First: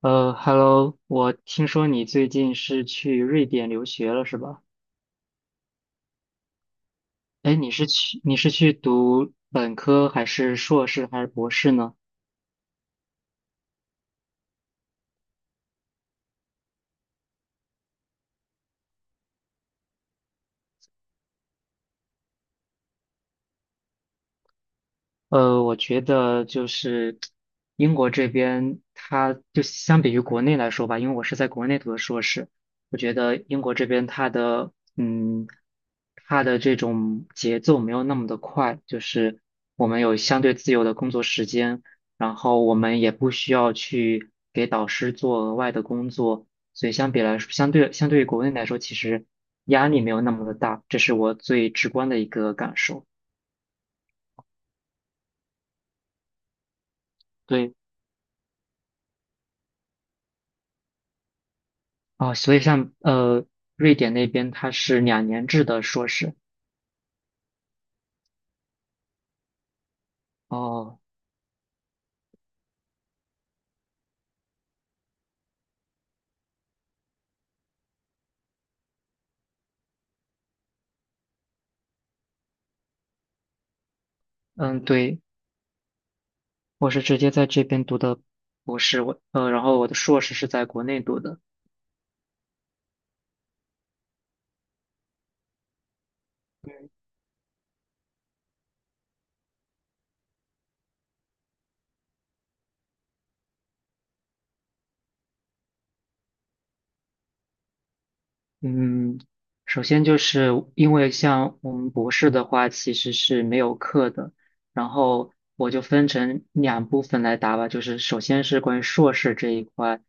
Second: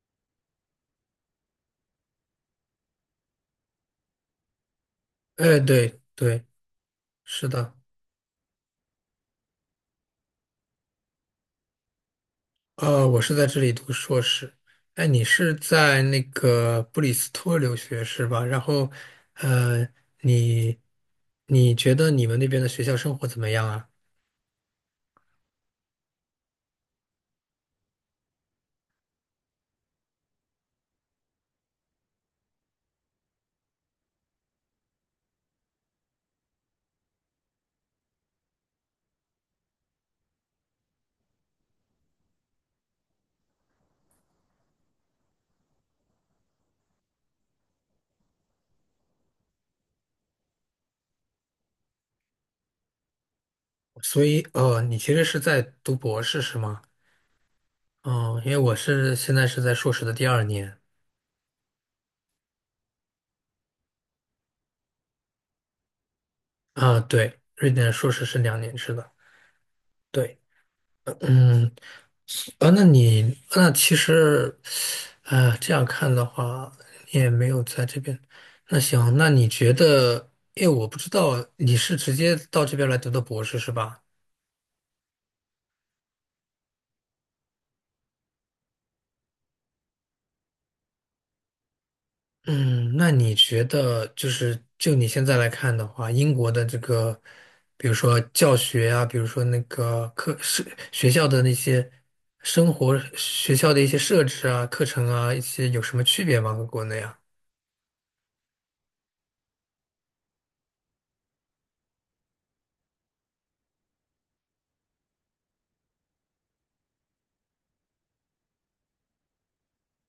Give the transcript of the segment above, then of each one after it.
Hello，我听说你最近是去瑞典留学了，是吧？哎，对对，是哎，你的。是去你是去读本科还是硕士还是博士呢？我是在这里读硕士。哎，你是在那个布里斯托留学是吧？然后，呃，你你觉得你们那边的学校生活怎么样啊？我觉得就是英国这边，它就相比于国内来说吧，因为我是在国内读的硕士。我觉得英国这边它的它的这种节奏没有那么的快，就是我们有相对自由的工作时间，然后我们也不需要去给导师做额外的工作，所以相比来说，相对于国内来说，其实压力没有那么的大，这是我最直观的一个感受。所以，哦，你其实是在读博士是吗？对。哦，因为我是现在是在硕士的第二年。哦，所以像瑞典那边它是两年制的硕士。啊，对，瑞典硕士是两年制的。对，哦，嗯，啊，那你那其实，啊，这样看的话，你也没有在这边。那行，那你觉得，因为我不知道你是直接到这边来读的博士是吧？嗯，对，我是直接在这边读的博士。然后我的硕士是在国内读的。嗯，那你觉得就你现在来看的话，英国的这个，比如说教学啊，比如说那个课是学校的那些生活学校的一些设置啊、课程啊，一些有什么区别吗？和国内啊？嗯，首先就是因为像我们博士的话，其实是没有课的。然后我就分成两部分来答吧，就是首先是关于硕士这一块。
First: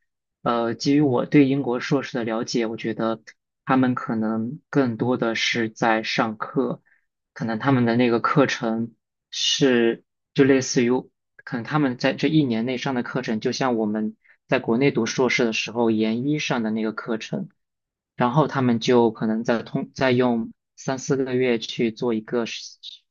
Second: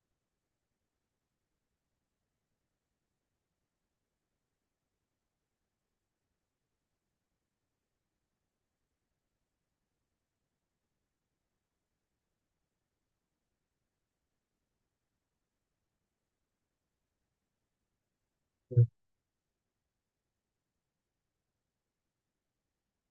基于我对英国硕士的了解，我觉得他们可能更多的是在上课，可能他们的那个课程是就类似于，可能他们在这一年内上的课程，就像我们在国内读硕士的时候研一上的那个课程。然后他们就可能再用3、4个月去做一个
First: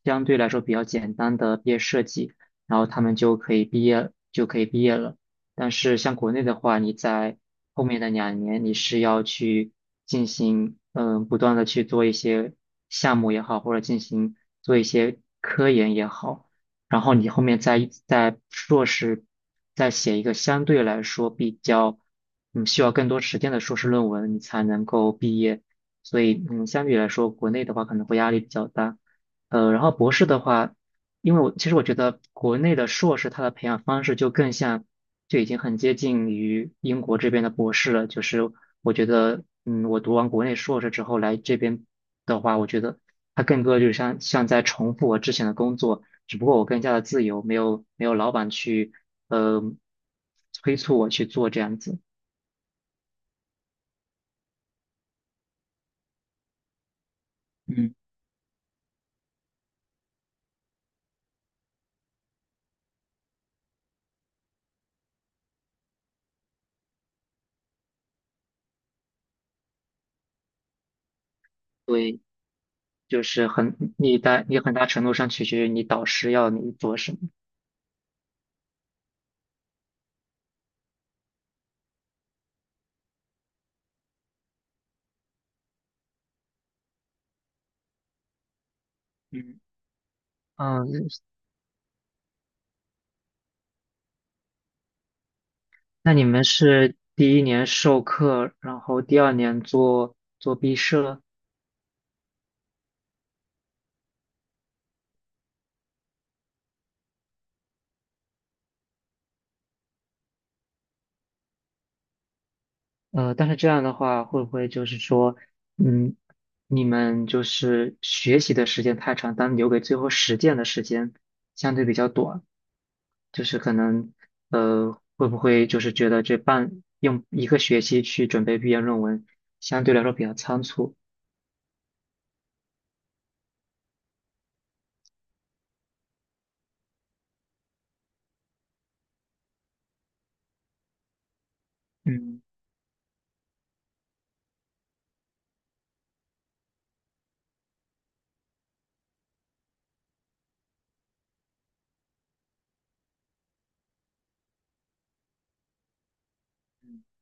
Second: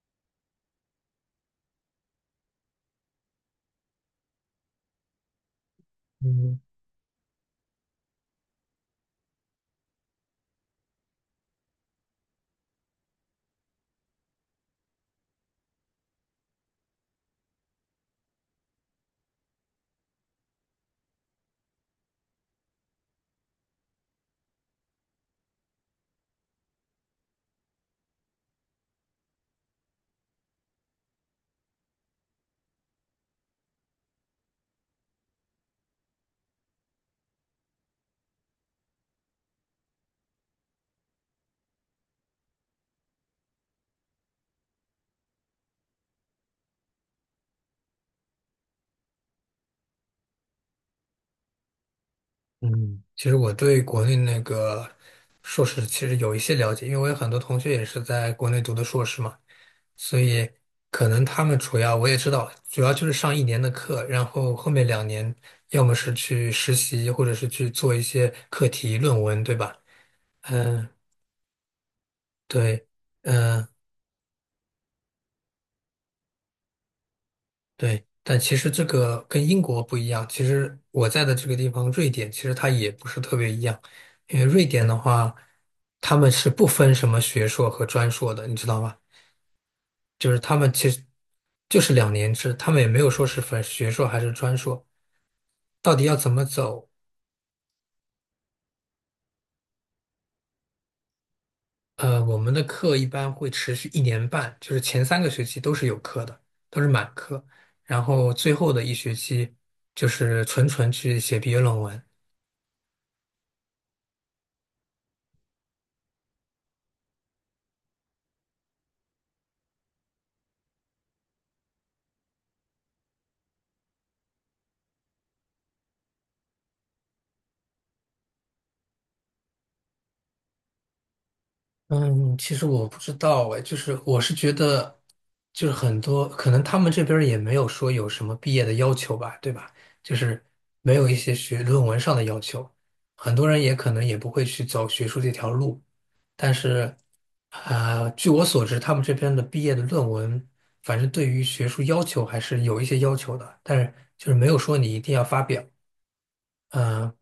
相对来说比较简单的毕业设计，然后他们就可以毕业了。但是像国内的嗯。话，你在后面的两年你是要去进行不断的去做一些项目也好，或者进行做一些科研也好。然后你后面再硕士再写一个相对来说比较，需要更多时间的硕士论文，你才能够毕业。所以，相比来说，国内的话可能会压力比较大。然后博士的话，因为其实我觉得国内的硕士它的培养方式就更像，就已经很接近于英国这边的博士了。就是我觉得，我读完国内硕士之后来这边的话，我觉得它更多就是像在重复我之前的工作。只不过我更加的自由，没有老板去呃催促我去做这样子。嗯。其实我对国内那个硕士其实有一些了解，因为我有很多同学也嗯，是在国内读的硕士嘛，所以可能他们主要我也知道，主要就是上一年的课，然后后面两年要么是去实习，或者是去做一些课题论文，对吧？嗯，对，对，就是嗯，很你大你很大程度上取决于你导师要你做什么。对，但其实这个跟英国不一样。其实我在的这个地方，瑞典，其实它也不是特别一样，因为瑞典的话，他们是不分什么学硕和专硕的，你知道吗？嗯。就是他们其实嗯，就是两年制，他们也没有说是分学硕还是专硕，到底那要你怎们么走？是第一年授课，然后第二年做做毕设？我们的课一般会持续一年半，就是前3个学期都是有课的，都是满课，然后最后的一学期就是纯纯去写毕业论文。但是这样的话，会不会就是说，嗯，你们就是学习的时间太长，但留给最后实践的时间相对比较短？就是可能会不会就是觉得用一个学期去准备毕业论文，相对来说比较仓促。嗯，其实我不知道哎，就是我是觉得，就是很多可能他们这边儿也没有说有什么毕业的要求吧，对吧？就是没有一些学论文上的要嗯，求，很多人也可能也不会去走学术这条路。但是，据我所知，他们这边的毕业的论文，反正对于学术要求还是有一些要求的，但是就是没有说你一定要发表。嗯，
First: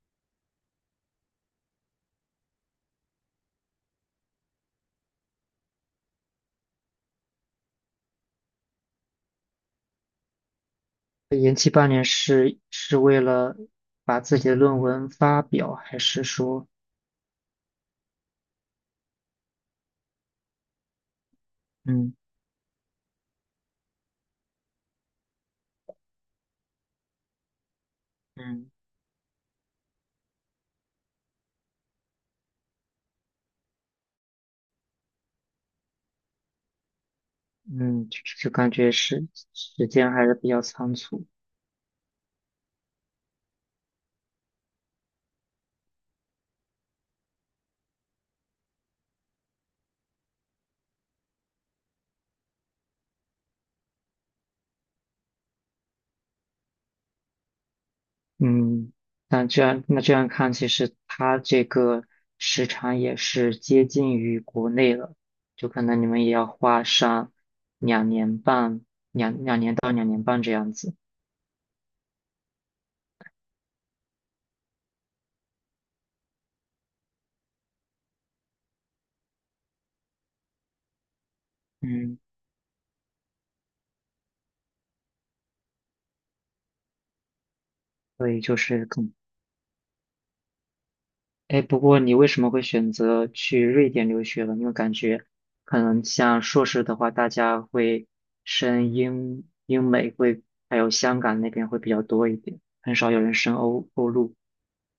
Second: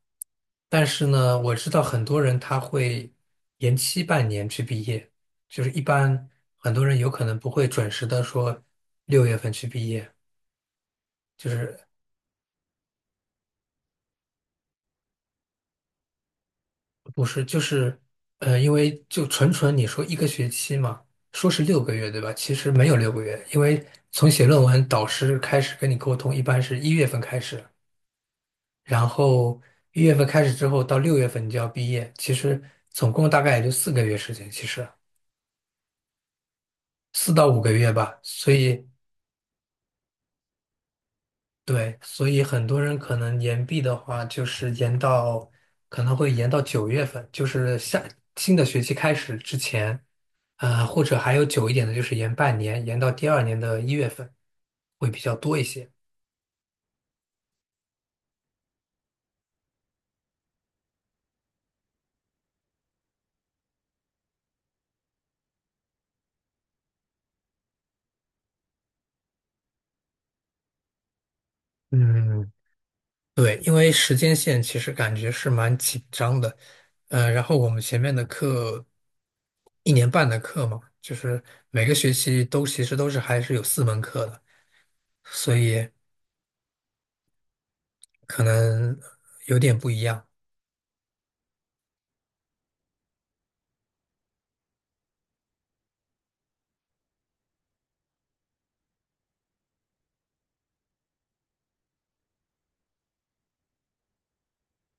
但是呢，我知道很多人他会延期半年去毕业，就是一般很多人有可能不会准时的说六月份去毕业，就延期是半年是为了把自己的论文发表，还是说？不是就是因为就纯纯你说一个学期嘛，说是六个月嗯对吧？其实没有六个月，因为从写论文导师开始跟你沟通，一般是一月份开始，嗯然后一月份开始之后到六月份你就要毕业，其实总共大概也就4个月时间，其实。4到5个月嗯，吧，就所感以觉时间还是比较仓促。对，所以很多人可能延毕的话，就是延到可能会延到9月份，就是下新的学期开始之前，或者还有久一点的，就是延半年，延到第二年的一月份会比较多一些。嗯，那这样看，其实它这个时长也是接近于国内了，就可能你们也要花上两年半，两年到两年半这样子。嗯，对，因为时间线其实感觉是蛮紧张的，然后我们前面的课一年半的课嘛，就是每个学嗯，期都其实都是还是有4门课的。所以所以可就是能更，有点不一样。哎，不过你为什么会选择去瑞典留学了？因为感觉可能像硕士的话，大家会升英美会，还有香港那边会比较多一点，很少有人升欧陆。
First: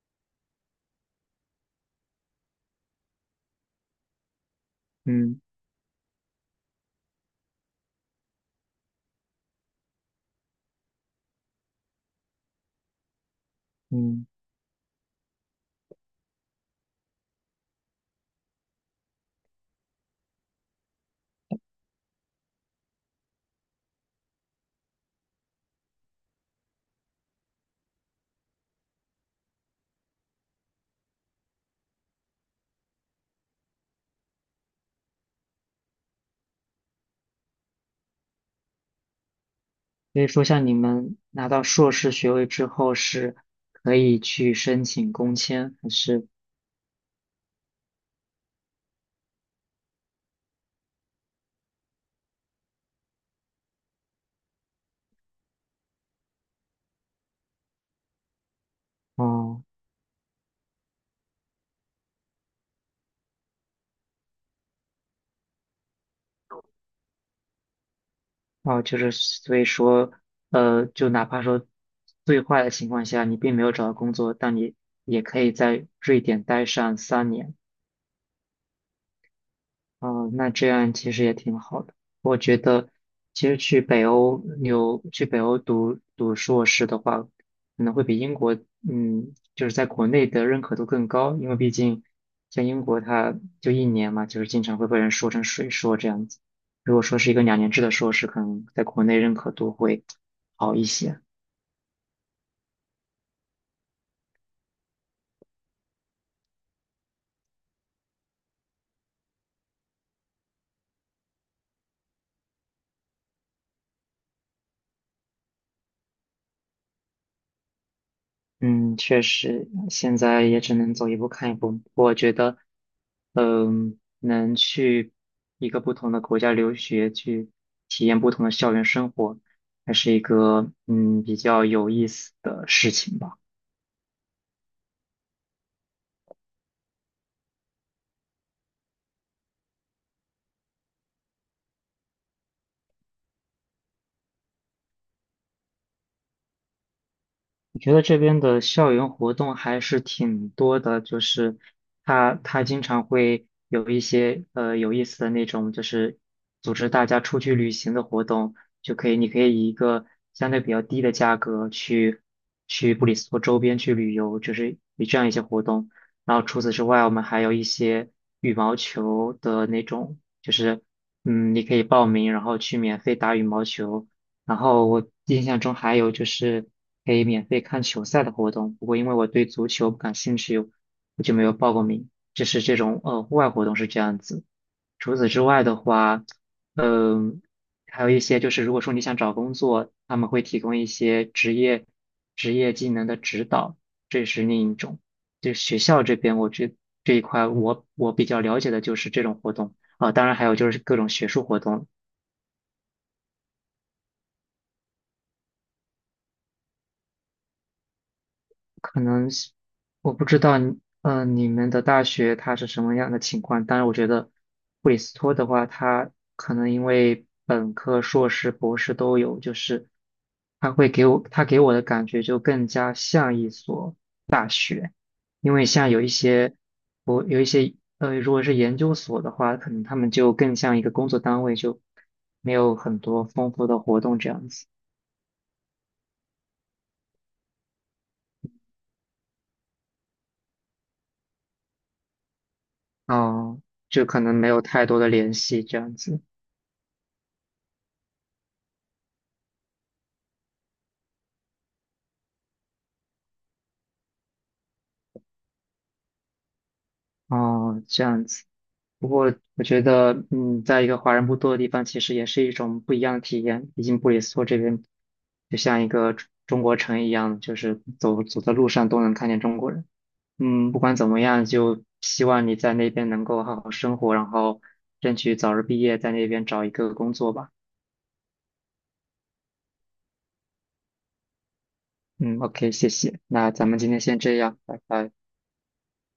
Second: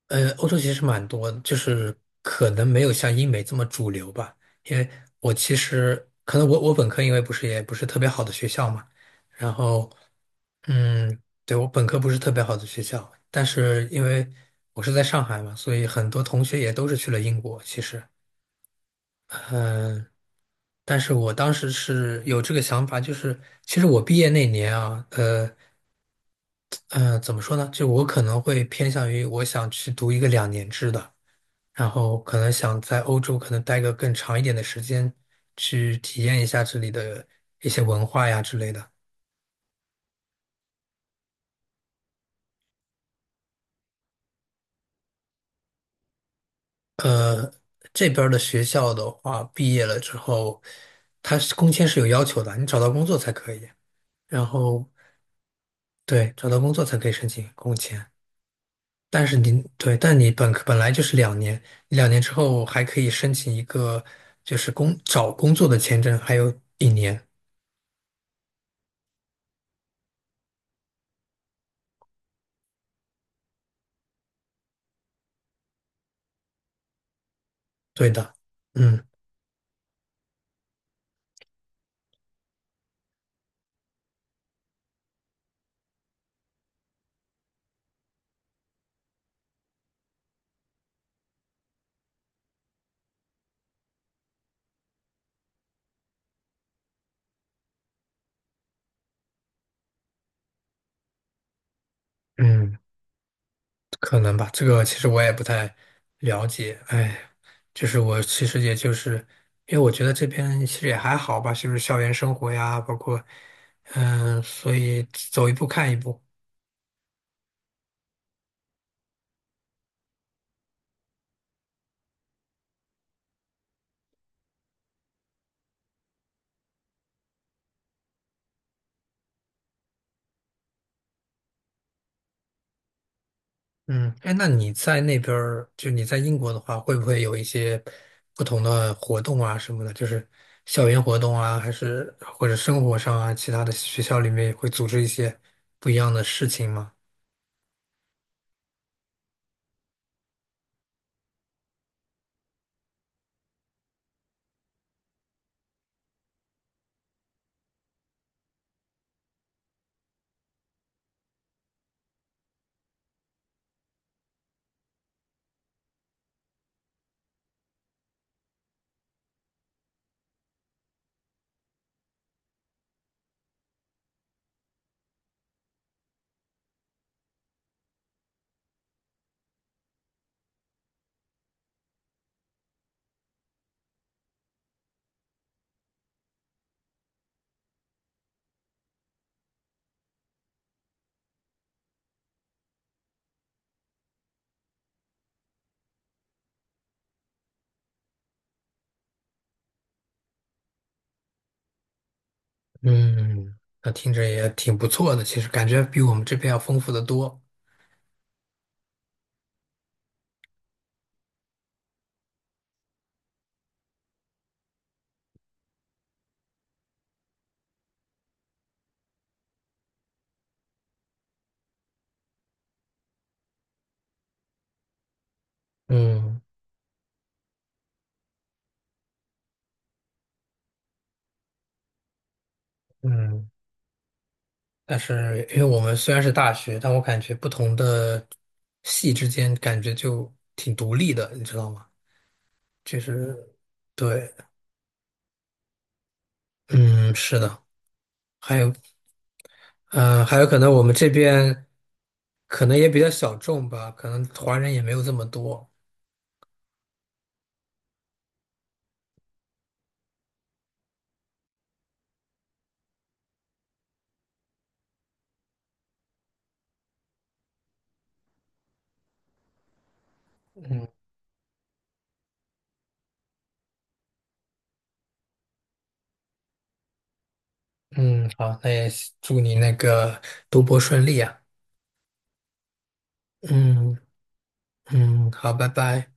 欧洲其实蛮多的就是可能没有像英美这么主流吧。因为我嗯其实可能我本科因为不是也不是特别好的学校嘛，然后嗯，对，我本科不是特别好的学校，但是因嗯。为我是在上海嘛，所以很多同学也都是去了英国。其实，嗯、但是我当时是有这个想法，就是其实我毕业那年啊，嗯，怎么说呢？就我可能会偏向于我想去读一个两年制的，然后可能想在欧洲可能待个更长一点的时间，去体验一下这里的一些文化呀之类的。所以说，像你们拿到硕士学位之后，是可以去申请工签，还是？呃，这边儿的学校的话，毕业了之后，它是工签是有要求的，你找到工作才可以。然后对，找到工作才可以申请工签。但是您哦对，但你本科本来就是两年，两年之后还可以申请一个就是找工作的签证，还有一年。哦，就是所以说，就哪怕说最坏的情况下，你并没有找到工作，但你也可以在瑞典待上3年。对的，嗯哦，那这样其实也挺好的。其实去北欧读读硕士的话，可能会比英国，就是在国内的认可度更高，因为毕竟像英国它就一年嘛，就是经常会被人说成水硕这样子。如果说是一个两年制的硕士，可能在国内认可度会好一些。嗯，可能吧，这个其实我也不太了解。哎，就是我其实也就是因为我觉得这边其实也还好吧，就是校园生活呀，包括所以走一步看一步。嗯，确实，现在也只能走一步看一步。我觉得，能去一个不同的国家留学，去体验不同的校园生活，还是一个比较有意思的事情吧。嗯，哎，那你在那边儿，就你在英国的话，会不会有一些不同的活动啊什么的？就是校园活动啊，还是或者生活上啊，其他的学校里面也会组织一些不一样的事情吗？我觉得这边的校园活动还是挺多的，就是他经常会有一些有意思的那种，就是组织大家出去旅行的活动，就可以你可以以一个相对比较低的价格去布里斯托周边去旅游，就是以这样一些活动。然后除此之外，我们还有一些羽毛球的那种，就是你可以报名，然后去免费打羽毛球。然后我印象中还有就是可以免费看球赛的活动，不过因为我对足球不感兴趣，我就没有报过名。就是这种户外活动是这样子。除此之外的话，嗯、还有一些就是如果说你想找工作，他们会提供一些职业技能的指导，这是另一种。就学校这边，这一块我比较了解的就是这种活动啊、当然还有就是各种学术活动。嗯，那听着也挺不错的，其实感觉比我们这边要丰富的多。可能是我不知道你们的大学它是什么样的情况？但是我觉得布里斯托的话，它可能因为本科、硕士、博士都有，就是它会给我，它给我的感觉就更加像一所，因为像有一嗯些，我有一些，如果是研究所的话，可能他们就更像一个工作单位，就没有很多嗯，丰富的活动这样子。但是因为我们虽然是大学，但我感觉不同的系之间感觉就挺独立的，你知道吗？就是啊，就可对，能没有太多的联系这样子。嗯，是的。还有，嗯，还有可能我们这边可能也比较小众吧，可能华人也没有这么多。哦，这样子。不过我觉得，在一个华人不多的地方，其实也是一种不一样的体验。毕竟布里斯托这边就像一个中国城一样，就是走在路上都能看见中国人。嗯，不管怎么样，就希望你在那边能够好好生活，然后争取早日毕业，在那边找一个工作吧。嗯，好，那也祝你那个读博顺利啊。嗯，OK,谢谢。那咱们今嗯天先这样，拜拜。嗯，好，拜拜。